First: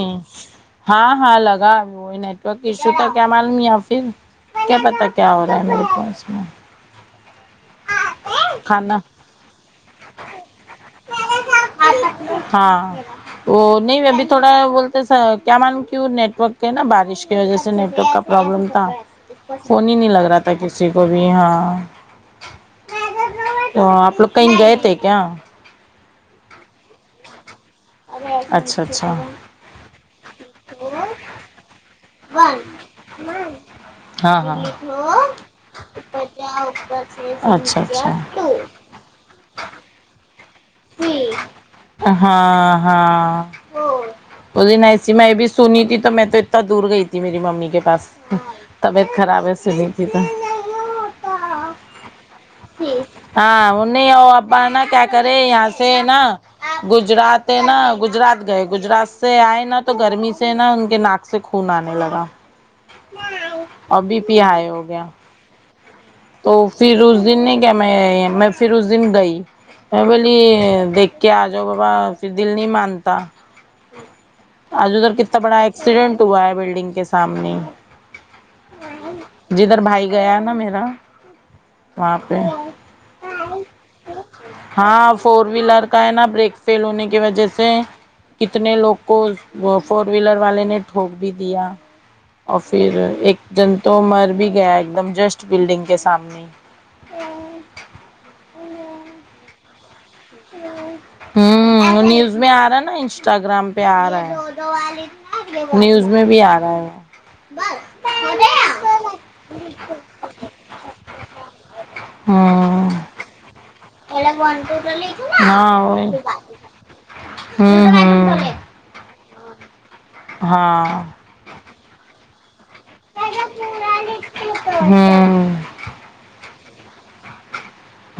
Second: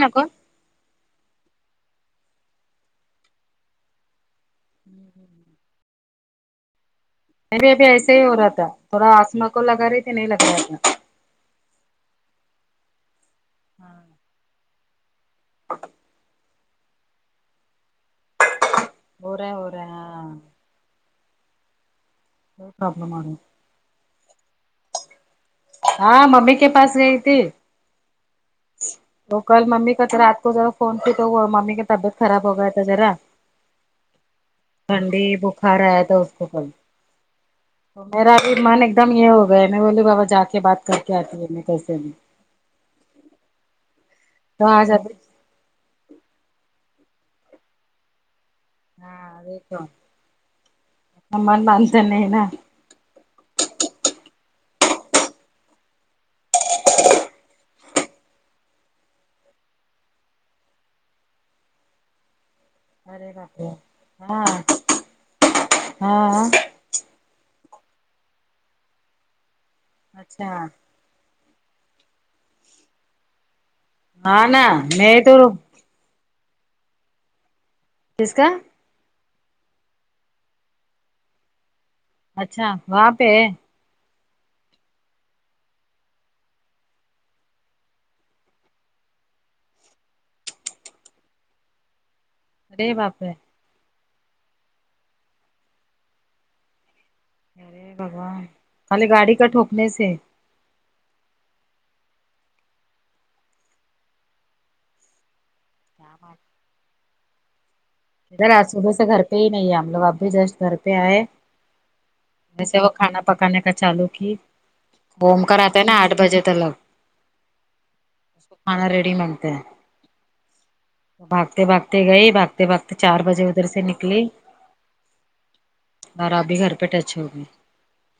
نا کو ہاں ہاں لگا اب وہی نیٹورک ایشو تو کیا معلوم ہے پھر کیا پتا کیا ہو رہا ہے میرے پاس میں مجھے بھی ایسا ہی ہو رہا تھا کھانا تھوڑا آسما کو لگا رہی تھی نہیں لگ رہا انا ہاں وہ نہیں ابھی تھوڑا بول کیا معلوم کیوں نیٹورک کے نا بارش کی وجہ سے نیٹ ورک کا پرابلم تھا ہو رہا ہے ہو رہا ہے فون ہی نہیں لگ ہاں رہا تھا کسی کو بھی ہاں ہا ہا تو آپ لوگ کہیں گے تھے کیا ہاں ممی کے پاس گئی تھی اچھا اچھا وہ کل ممی کا تو رات کو ذرا فون کی تو وہ ممی کا طبیعت خراب ہو گیا تھا ذرا ہاں ہاں ٹھنڈی بخار آیا تھا اس کو کل اچھا تو میرا بھی اچھا من ایک ایک دم یہ ہو گئے نا بولے بابا کے بات کر کے آتی ہے میں کیسے بھی ہاں ہاں ہاں وہ تو آ دن جاتے ایسی میں بھی سنی تھی تو میں تو اتنا دور گئی تھی میری ممی کے پاس طبیعت ہاں خراب ہے وہی تو سنی تھی من مانتا نہیں نا ہاں وہ نہیں ہو ابا نا کیا کرے یہاں سے نا گجرات ہے نا گجرات گئے گجرات سے آئے نا تو گرمی سے نا ان کے ناک سے خون آنے لگا ارے باپ رے ا بی پی ہاں ہائے ہو گیا ہاں تو پھر اس دن نے کیا میں میں پھر اس دن گئی میں بولی اچھا دیک کیا آ جاؤ بابا پھر دل نہیں مانتا ہاں نا آج ادھر میں تو کتنا بڑا ہے ایکسیڈنٹ ہوا ہے بلڈنگ کے سامنے کس کا جدھر بھائی گیا نا میرا واںپہ اچھا وہاں پہ ہے ہاں فور ویلر کا ہے نا بریک فیل ہونے کی وجہ سے کتنے لوگ کو فور ویلر والے نے ٹھوک بھی دیا اور ارے پھر باپ رے ایک دن تو مر بھی گیا ایک دم جسٹ بلڈنگ کے ساتھ سامنے کھلے خالی گاڑی کا ٹھوکنے سے ہ نیوز میں آ رہا ہے نا انسٹاگرام پہ آ رہا ہے نیوز کیا میں بات۔ بھی آ رہا ہے ادھر آج صبح سے گھر پہ ہی نہیں ہے ہم لوگ اب بھی جسٹ گھر پہ آئے میں سے ہوں وہ کھانا پکانے کا چالو کی گھوم کر آتے ہاں ہیں نا وہی آٹھ بجے تلگ ہوں ہوں کھانا ریڈی منتا ہے ہاں بھاگتے بھاگتے گئی بھاگتے بھاگتے چار بجے ادھر سے ہوں نکلی ہاں اور ابھی گھر پہ ٹچ ہو گئی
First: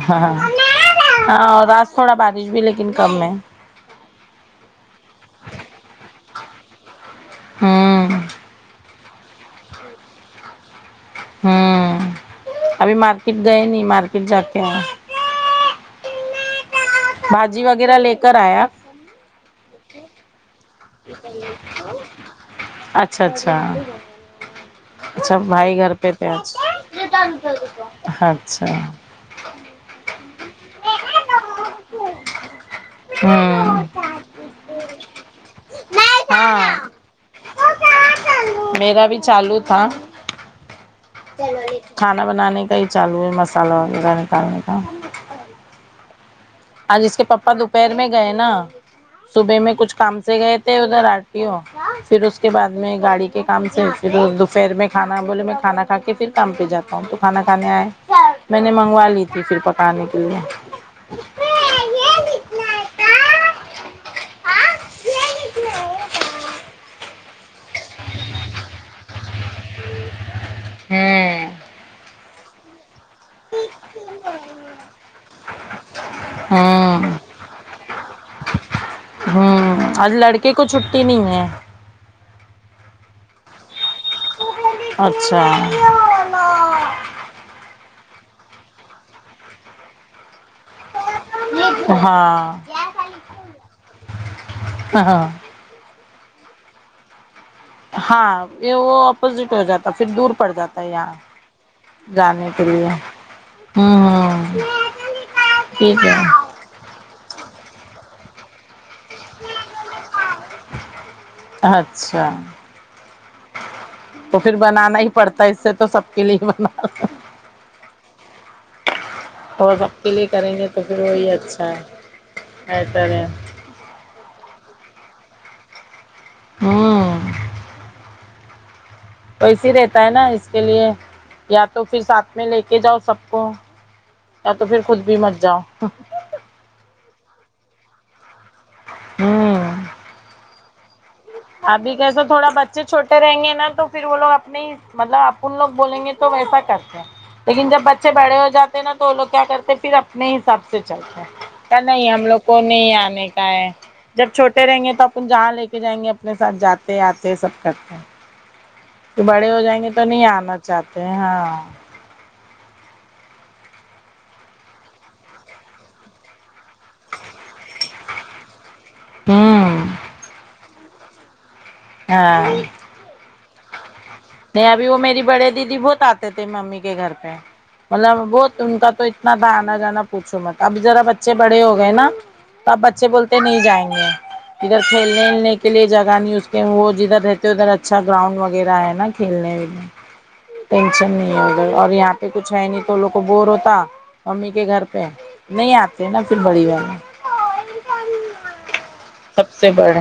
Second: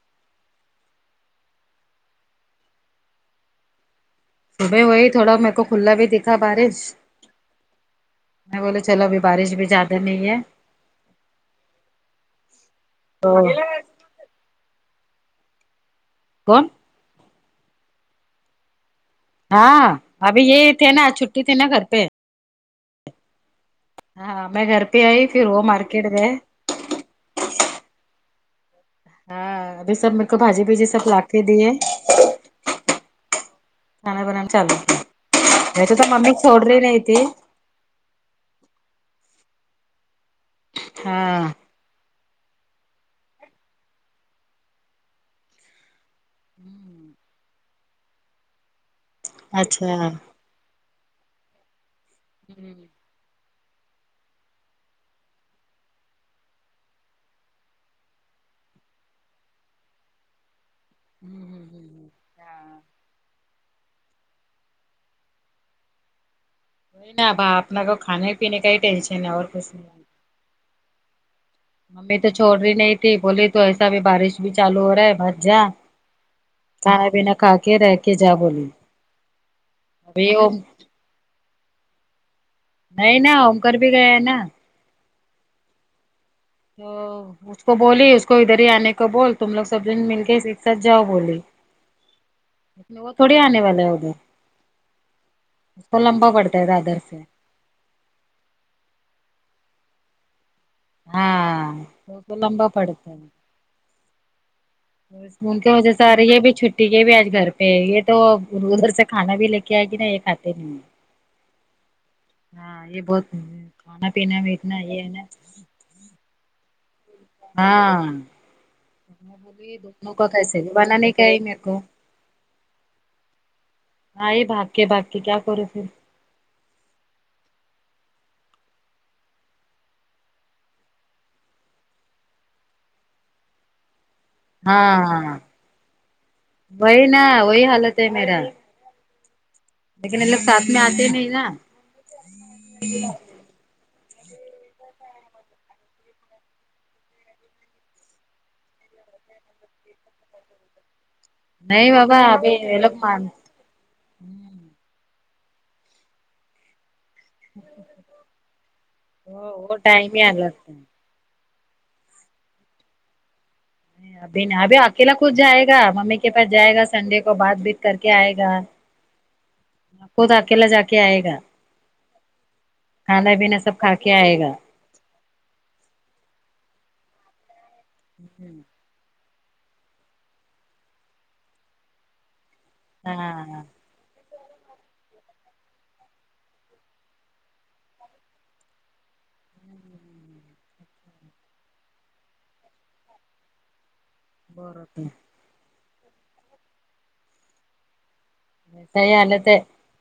ہاں ہاں ہاں اور آج تھوڑا بارش بھی لیکن کم ہے صبح وہی تھوڑا میر کو کھلا بھی دیکھا بارش ہوں میں بولے چلو ابھی بارش بھی زیادہ نہیں ہے ہوں ابھی تو مارکیٹ گئے نہیں مارکیٹ جا تے ہے کون باجی وغیرہ لے کر آیا ہاں ابھی یہی تھے نا چھٹی تھی نا گھر پہ اچھا اچھا ہاں میں گھر پہ آئی اچھا پھر وہ بھائی گھر مارکیٹ پہ تھے گئے آج اچھا [unintelligible] ہاں ابھی سب میرے کو بھاجی بجی سب لا کے دیے ہاں کھانا بناکے چاول بنا میکو تو ممی چوڑتی نہیں تھی میرا بھی چالو تھا ہاں کھانا بنانے کا ہی چالو ہے مسالہ وغیرہ نکالنے کا آج اس کے پپا دوپہر میں گئے نا صبح میں کچھ اچھا کام سے گئے ادھر آرٹی ہو پھر اس کے بعد میں گاڑی کے کام سے پھر دوپہر میں کھانا بولے میں کھانا کھا کے پھر کام پہ جاتا ہوں تو کھانا کھانے آئے میں نے منگوا لی تھی پھر پکانے کے لیے نہ با اپنے کو کھانے پینے کا ہی ٹینشن ہے اور کچھ نہیں ہم ممی تو چوڑ رہی نہیں تھی بولی تو ایسا بھی بارش بھی چالو ہو رہا ہے مت جا ہاں کھانا پینا کھا کے رہکے جا بولی ہوں آج ابھی وہ لڑکے کو چھٹی نہیں ہے نہیں نا ہوم کر بھی گیا نا اچھا تو اس کو بولی اس کو ادھر ہی آنے کو بول تم لوگ سب جن مل کے سب جاؤ بولی ہاں وہ تھوڑی آنے والا ہے ادھر ہاں تو لمبا پڑتا ہے رادر سے ہاں یہ وہ اپوزٹ ہو جاتا پھر دور پڑ جاتا یہاں ہاں تو اس کو جانے کے لمبا لیے پڑتا ہے ہ ہ ان کی وجہ سے آ رہے یہ بھی چھٹی یہ بھی آج گھر پہ یہ تو ادھر سے کھانا بھی لے کے آئے گی نا یہ کھاتے نہیں اچھا ہاں یہ بہت کھانا تو پینا میں پھر اتنا بنانا یہ ہی نا پڑتا ہے اس سے تو سب کے لیے ہی بنا ہاں میں بولی اور سب کے دونوں کا لیے کریں کیسے گے بھی تو پھر بنانے کا وہی ہے میرے اچھا کو بہتر ہے ہاں یہ بھاگ کے بھاگ کے کیا کرو پھر ہاں ویسے ہی رہتا ہے نا اس کے لیے یا تو پھر ساتھ میں لے کے جاؤ سب کو یا تو پھر خود بھی ہاں مت جاؤ وہی نا وہی حالت ہے میرا ہوں لیکن یہ لوگ ساتھ میں آتے ہی نہیں نا ابھی کیسو تھوڑا بچے چھوٹے رہیں گے نا تو پھر وہ لوگ اپنے ہی مطلب اپن لوگ بولیں گے تو ویسا ہی کرتے ہیں لیکن جب بچے بڑے ہو جاتے ہیں نا تو وہ لوگ کیا کرتے ہیں پھر اپنے ہی حساب سے چلتے ہیں کیا نہیں بابا ہم لوگ ابھی کو یہ نہیں لوگ مان آنے کا ہے جب چھوٹے رہیں گے تپ تم جہاں لے کے جائینگے اپنے ساتھ جاتے آتے سب کرتے ہے کہ بڑے وہ ہو وہ جائیں گے تو ٹائم ہی نہیں الگ آنا تھا، چاہتے ہاں ابھی ن ابھی اکیلا خود جائے گا ممی کے پاس جائے گا سنڈے کو مار پیٹ کر کے آئے گا ہوں خود اکیلا جا کے آئے گا ہاں کھانا پینا سب کھا کے آئے گا نہیں اب وہ میری بڑے دیدی بہت آتے تھے ممی کے گھر پہ مطلب بہت ان کا تو اتنا تھا آنا جانا پوچھو مت اب ذرا بچے بڑے ہو گئے نا تو آب بچے بولتے نہیں ہاں جائیں گے ادھر کھیلنے کے لیے جگہ نہیں اس کہ وہ جدھر رہتے ادھر اچھا گراؤنڈ وغیرہ ہے گھیلنے ٹینشن نہیں اگر اور یہاں پہ کچھ ہے نہیں تو وہ لوگ کو بور ہوتا امی کے بور گھر پہ ہوتے نہیں آتے نا پھر بڑی بہن ویسا ہی حالت سب ہے سے بڑھ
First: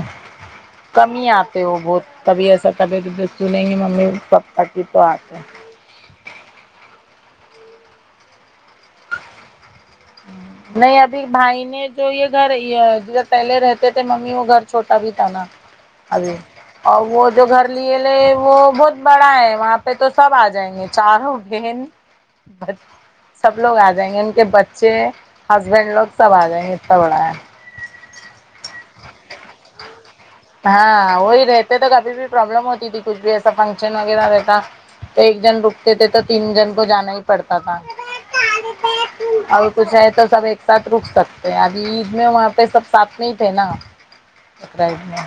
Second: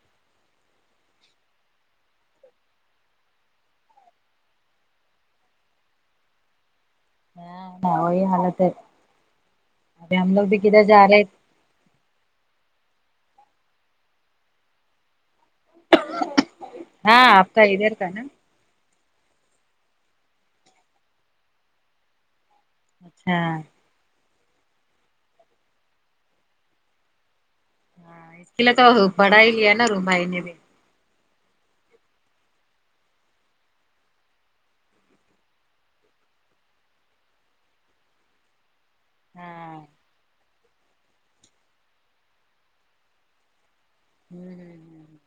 کمی آپ تو وہ بہت کبھی ایسا طبیعت وبیت سنیں گی ممی پپا کی تو آتے [unintelligible] ابھی ہم لوگ بھی کدھر نہیں جا رہے ابھی بھائی نے جو یہ گھر یہ جو پہلے رہتے تھے ممی وہ گھر چھوٹا بھی تھا نا ابی اور ہاں وہ جو آپ کا گھر ادھر لیے کا لے نا وہ بہت بڑا ہے وہاں پہ تو سب آ جائیں گے چاروں بہن بھ اچھا سب لوگ آ جائیں گے ان کے بچے ہسبینڈ لوگ سب آ جائیں گے اتنا بڑا ہے ہاں اس کے لیے تو بڑا ہی لیا نا روم بھای نے بھی ہاں وہی رہتے تو کبھی بھی پرابلم ہوتی تھی کچھ بھی ایسا فنکشن وغیرہ رہتا تو ایک جن رکتے تھے تو تین جن کو جانا ہی پڑتا تھا ہاں [unintelligible] ساتھ رک سکتے ہیں ابھی عید میں وہاں پہ سب ساتھ میں ہی تھے نا ہ بکرہ ہ عید ہ میں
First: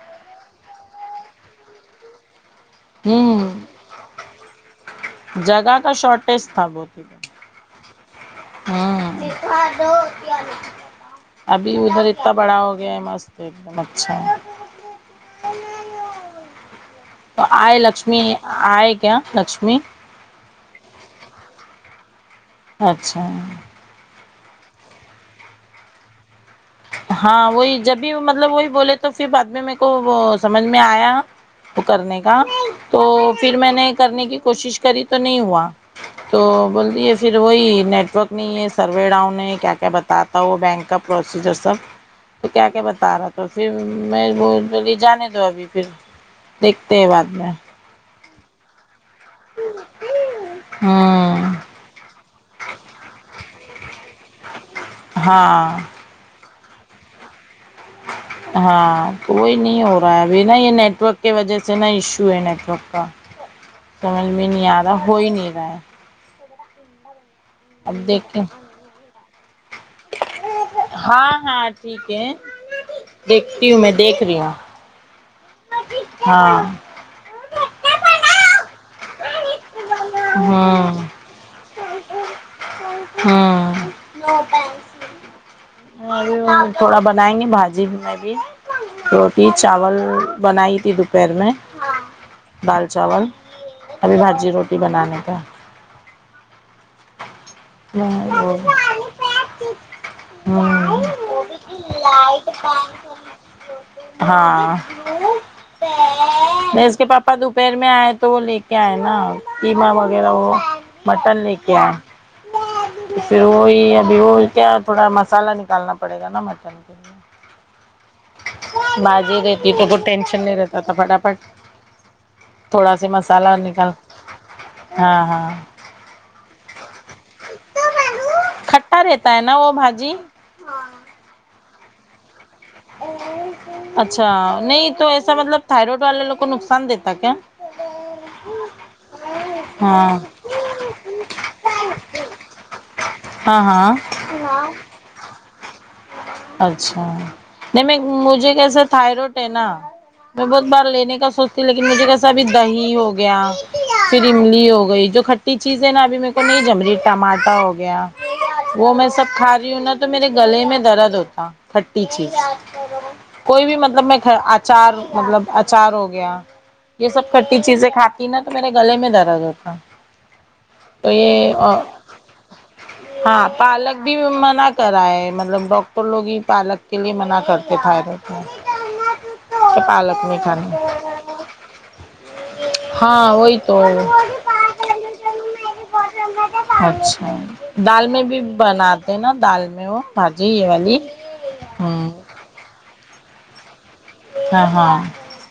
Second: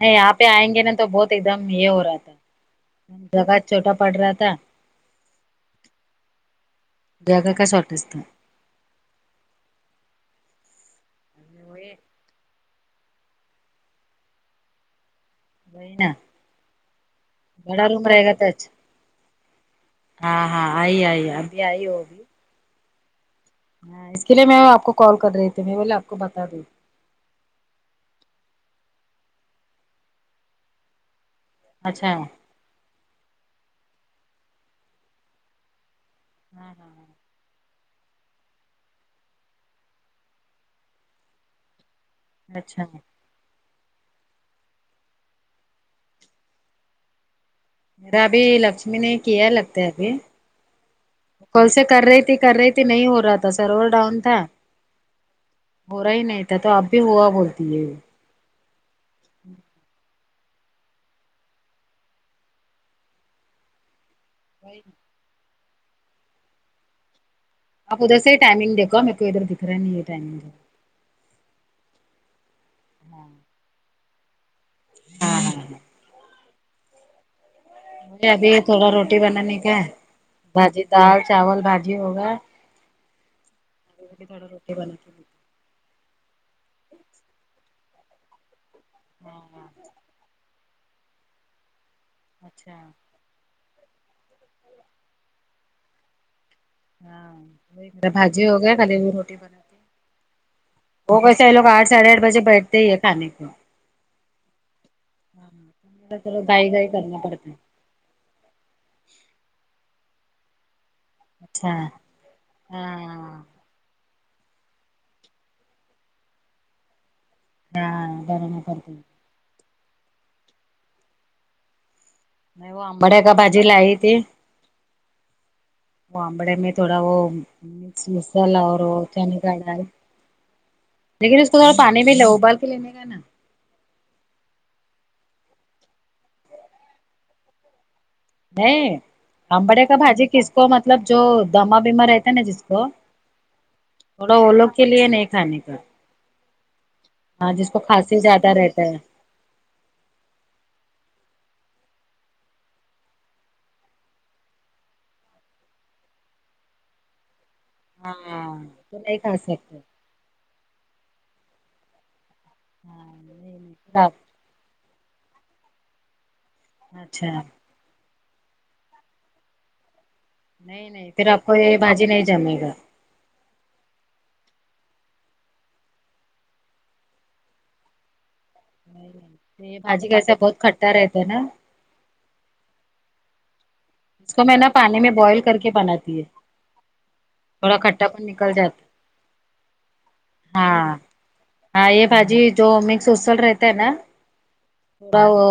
نہیں یہہ پے آئیں گے نا تو بہت ایک دم یہ ہو رہا تھا ہوں جگہ چھوٹا پڑ رہا تھا جگہ کا شارٹیج تھا بہت جگہ کا شارٹیج تھا ہوں ابھی وہی ادھر اتتا بڑا ہو گیا ہے مست ایک دم اچھا [unintelligible] تو آئے بڑا روم لکشمی رہے گا تو اچھا آئے کیا لکشمی ہاں ہاں آئ آئ ابھی آئی وو اچھا ہاں اس کے لیے میں آپ کو کال کر رہی تھی میں بولے آپ کو بتا دوں ہاں وہی جب بھی مطلب وہی بولے تو پھر بعد میں میرے کو وہ سمجھ میں آیا وہ اچھا کرنے کا تو پھر مینے کرنے کے کوشش کری تو نئی ہوا تو بولدیے پھر پھر وہی نیٹ ورک نہیں ہے سروے ڈاؤن ہے کیا کیا بتاتا وہ بینک کا پروسیجر سب تو کیا کیا اچھا بتارہ تو پھر میں وہ بولی جانے دو ابھی پھر دیکھتے ہیں بعد میں نئی ابھی لکشمی نے کیا لگتا ہے ابھی ہوں کل سے کر رہی تھی کر رہی تھی نہیں ہو رہا تھا سرور ڈاؤن تھا ہاں ہو رہا ہی نہیں تھا تو ابھی ہوا بولتی ہے ہاں تو وہی نہیں ہو رہا ہے ابھی نا یہ نیٹ ورک کی وجہ سے نا ایشو ہے نیٹورک کا سمجھ میں نہیں آ رہا ہو ہی نہیں رہا ہے اب آپ ادھر سے ہی دیکھیں ٹائمگ دیکھو میں کو ادھر دکھ رہا نہیں ٹائمنگ ہاں ہاں ٹھیک ہے دیکھتی ہوں مے دکھرہی ہوں ہاں ہاں ہاں ہاں ابھی تھوڑا یہ روٹی بنانے کا ہے بھاجی دال چاول بھاجی ہوگایا ہمم [inaudible] اور تھوڑا بنائیں گے بھاجی مے بھی روٹی ہاں چاول بنائی تھی دوپہر میں اچھا دال چاول ابھی بھاجی روٹی بنانے کا ہے [unintelligible] ہمم وہ ویسے ہے لوگا آٹھ ساڈھے آٹھ بجے بیٹھتے ہی ہے کھانے کو بند ہاں چلو گائی میں گائی اس کے کرنا پاپا پڑتا ہے دوپہر میں آئے تو وہ لے کے آئے نا قیما وغیرہ وہ مٹن لے اچھا کے آئے ہاں پھر وہی ابھی وہ کیا تھوڑا مسالہ نکالنا پڑے گا نا مٹر کے لیے ہاں گھر میں پڑتی یہ تو بہت ٹینشن نہیں رہتا تھا پٹافٹ میں وہ تھوڑا سا آمبڑے کا مسالہ اور بھاجی نکال لائی تھی ہاں ہاں بامڑے میں تھوڑا وہ [unintelligible] کھٹا رہتا ہے نا وہ بھاجی لیکن اس کو تھذڑا پانی بھی لو ابال کے لینے کا نا اچھا نہیں تو ایسا مطلب تھائرائڈ والے لوگ کو نقصان دیتا کیا ہے آبڑے کا ہاں بھاجی کس کو مطلب جو دما بیما رہتا نا جس کو ہاں ہاں تھوڑا اولوگ کے لیے نہیں کھانے کا اچھا ہاں جس کو نہیں میں کھانسی زیادہ مجھے رہتا کیسے تھائروڈ ہے نا میں بہت بار لینے کا سوچتی ہ لیکن مجھے کیسا ابھی دہی ہو گیا پھر املی ہو گئی جو ک ہے چیزیں نا ابھی میرے کو نہیں جمری ٹماٹر ہو گیا ہاں وہ تو میں نہیں سب کھا رہی سکتے ہوں نا تو میرے گلے میں درد ہوتا کھٹی چیز ہاں نہیں کوئی نہیں بھی پھر مطلب آپ میں اچار مطلب اچار ہو گیا یہ اچھا سب کھٹی چیزیں کھاتی نا تو میرے گلے میں درد ہوتا نہیں تو نہیں پھر آپ کو یہی یہ باجی نہیں جمے گا ہاں پالک بھی منع کرا ہے مطلب ڈاک تو لوگ ہی پالک کے لیے منع کرتے تھائیرڈ میں یہ کہ بھجی پالک کیسا نہیں بہت کھانی کھٹا رہتا ہے نا ہاں وہی تو اس کو میں نا پانی میں بوائل کر کے بناتی ہے اچھا تھوڑا دال کھٹا میں پن بھی نکل جاتا بناتے نا دال میں وہ بھجی یہ وال اں ہاں یہ بھجی جو مکس اسل رہتا ہے نا ہاں ہاں تھوڑا وہ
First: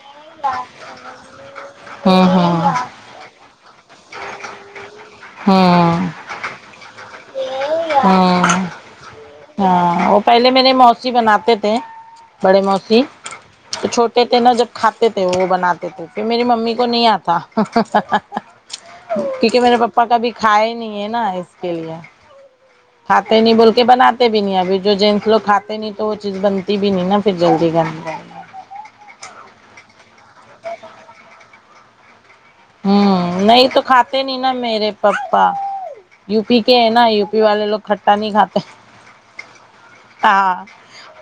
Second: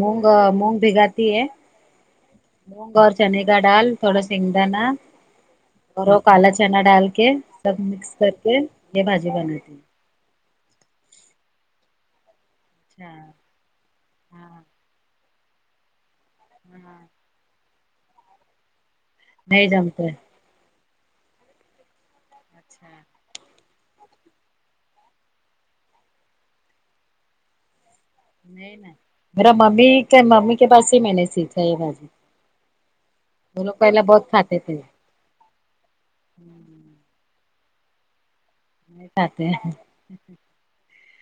مونگ مونگ بھگاتی ہے ہاں ہاں مونگ اور چنے کا ڈال تھوڑا سگ د نا ہاں کالا چنا ڈال کے سب مکس کر کے ہوں یہ بھاجی بناتی ہاں وہ پہلے میرے موسی بناتے تھے بڑے موسی اچھا تو چھوٹے تھے نا ہاں جب کھاتے تھے وہ بناتے تھے پھر میری ممی کو ہاں نہیں آتا کیونکہ نہیں میرے پاپا جمتے کابھی کھائے ہی نہیں ہے نا اس کے لیے اچھا کھاتے نہیں بول کے بناتے بھی نہیں ابھی جو جینٹس لوگ کھاتے نہیں تو وہ چیز بنتی بھی نہیں نا پھر جلدی گھر میں نہیں نہیں میرا ممی ممی کے پاس ہی میں نے سیکھا ہے یے بھاجی ہاں وہ نہیں لوگ تو پہلے کھاتے بہت نہیں نا تھے میرے پپا یو پی کے ہے نا یو پی والے لوگ کٹا نہیں کھاتے نہیں کھاتے ہیں ہاں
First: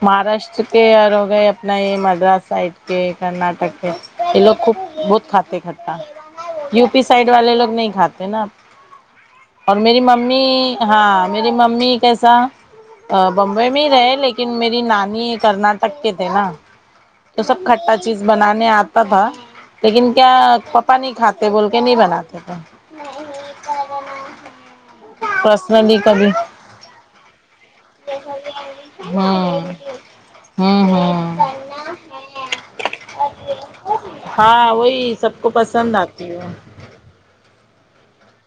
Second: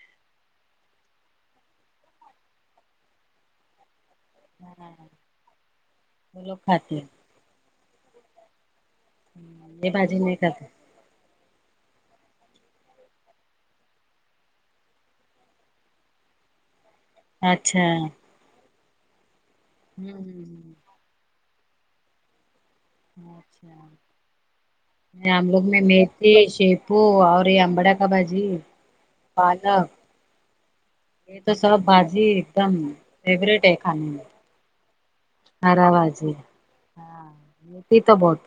مہاراشٹر کے اور ہو گئے اپنا یہ مدراس سائڈ کے کرناٹک کے یہ لوگ خوب بہت کاتے کھاتے ہیں کھٹا وہ لوگ یو کھاتے پی سائڈ والے لوگ نہیں کھاتے نا اور ہیں یہ میری بھاجی نہیں ممی کھاتے ہاں میری ممی کیسا بمبئی میں ہی رہے لیکن میری نانی کرناٹک کے تھے نا تو سب اچھا کھٹا چیز بنانے آتا تھا لیکن کیا ہے ہمم پاپا نہیں کھاتے بول کے نہیں بناتے تھے اچھا ہم لوگ میں پرسنلی کبھی میتھی شیپو اور یہ امباڑا کا بھاجی ہاں پالک ہ یہ تو سب بھاجی ایک دم فیورٹ ہے کھانے میں ہاں وہی سب کو ہرا پسند بھاجی آتی ہے ہاں ملتی تو بہت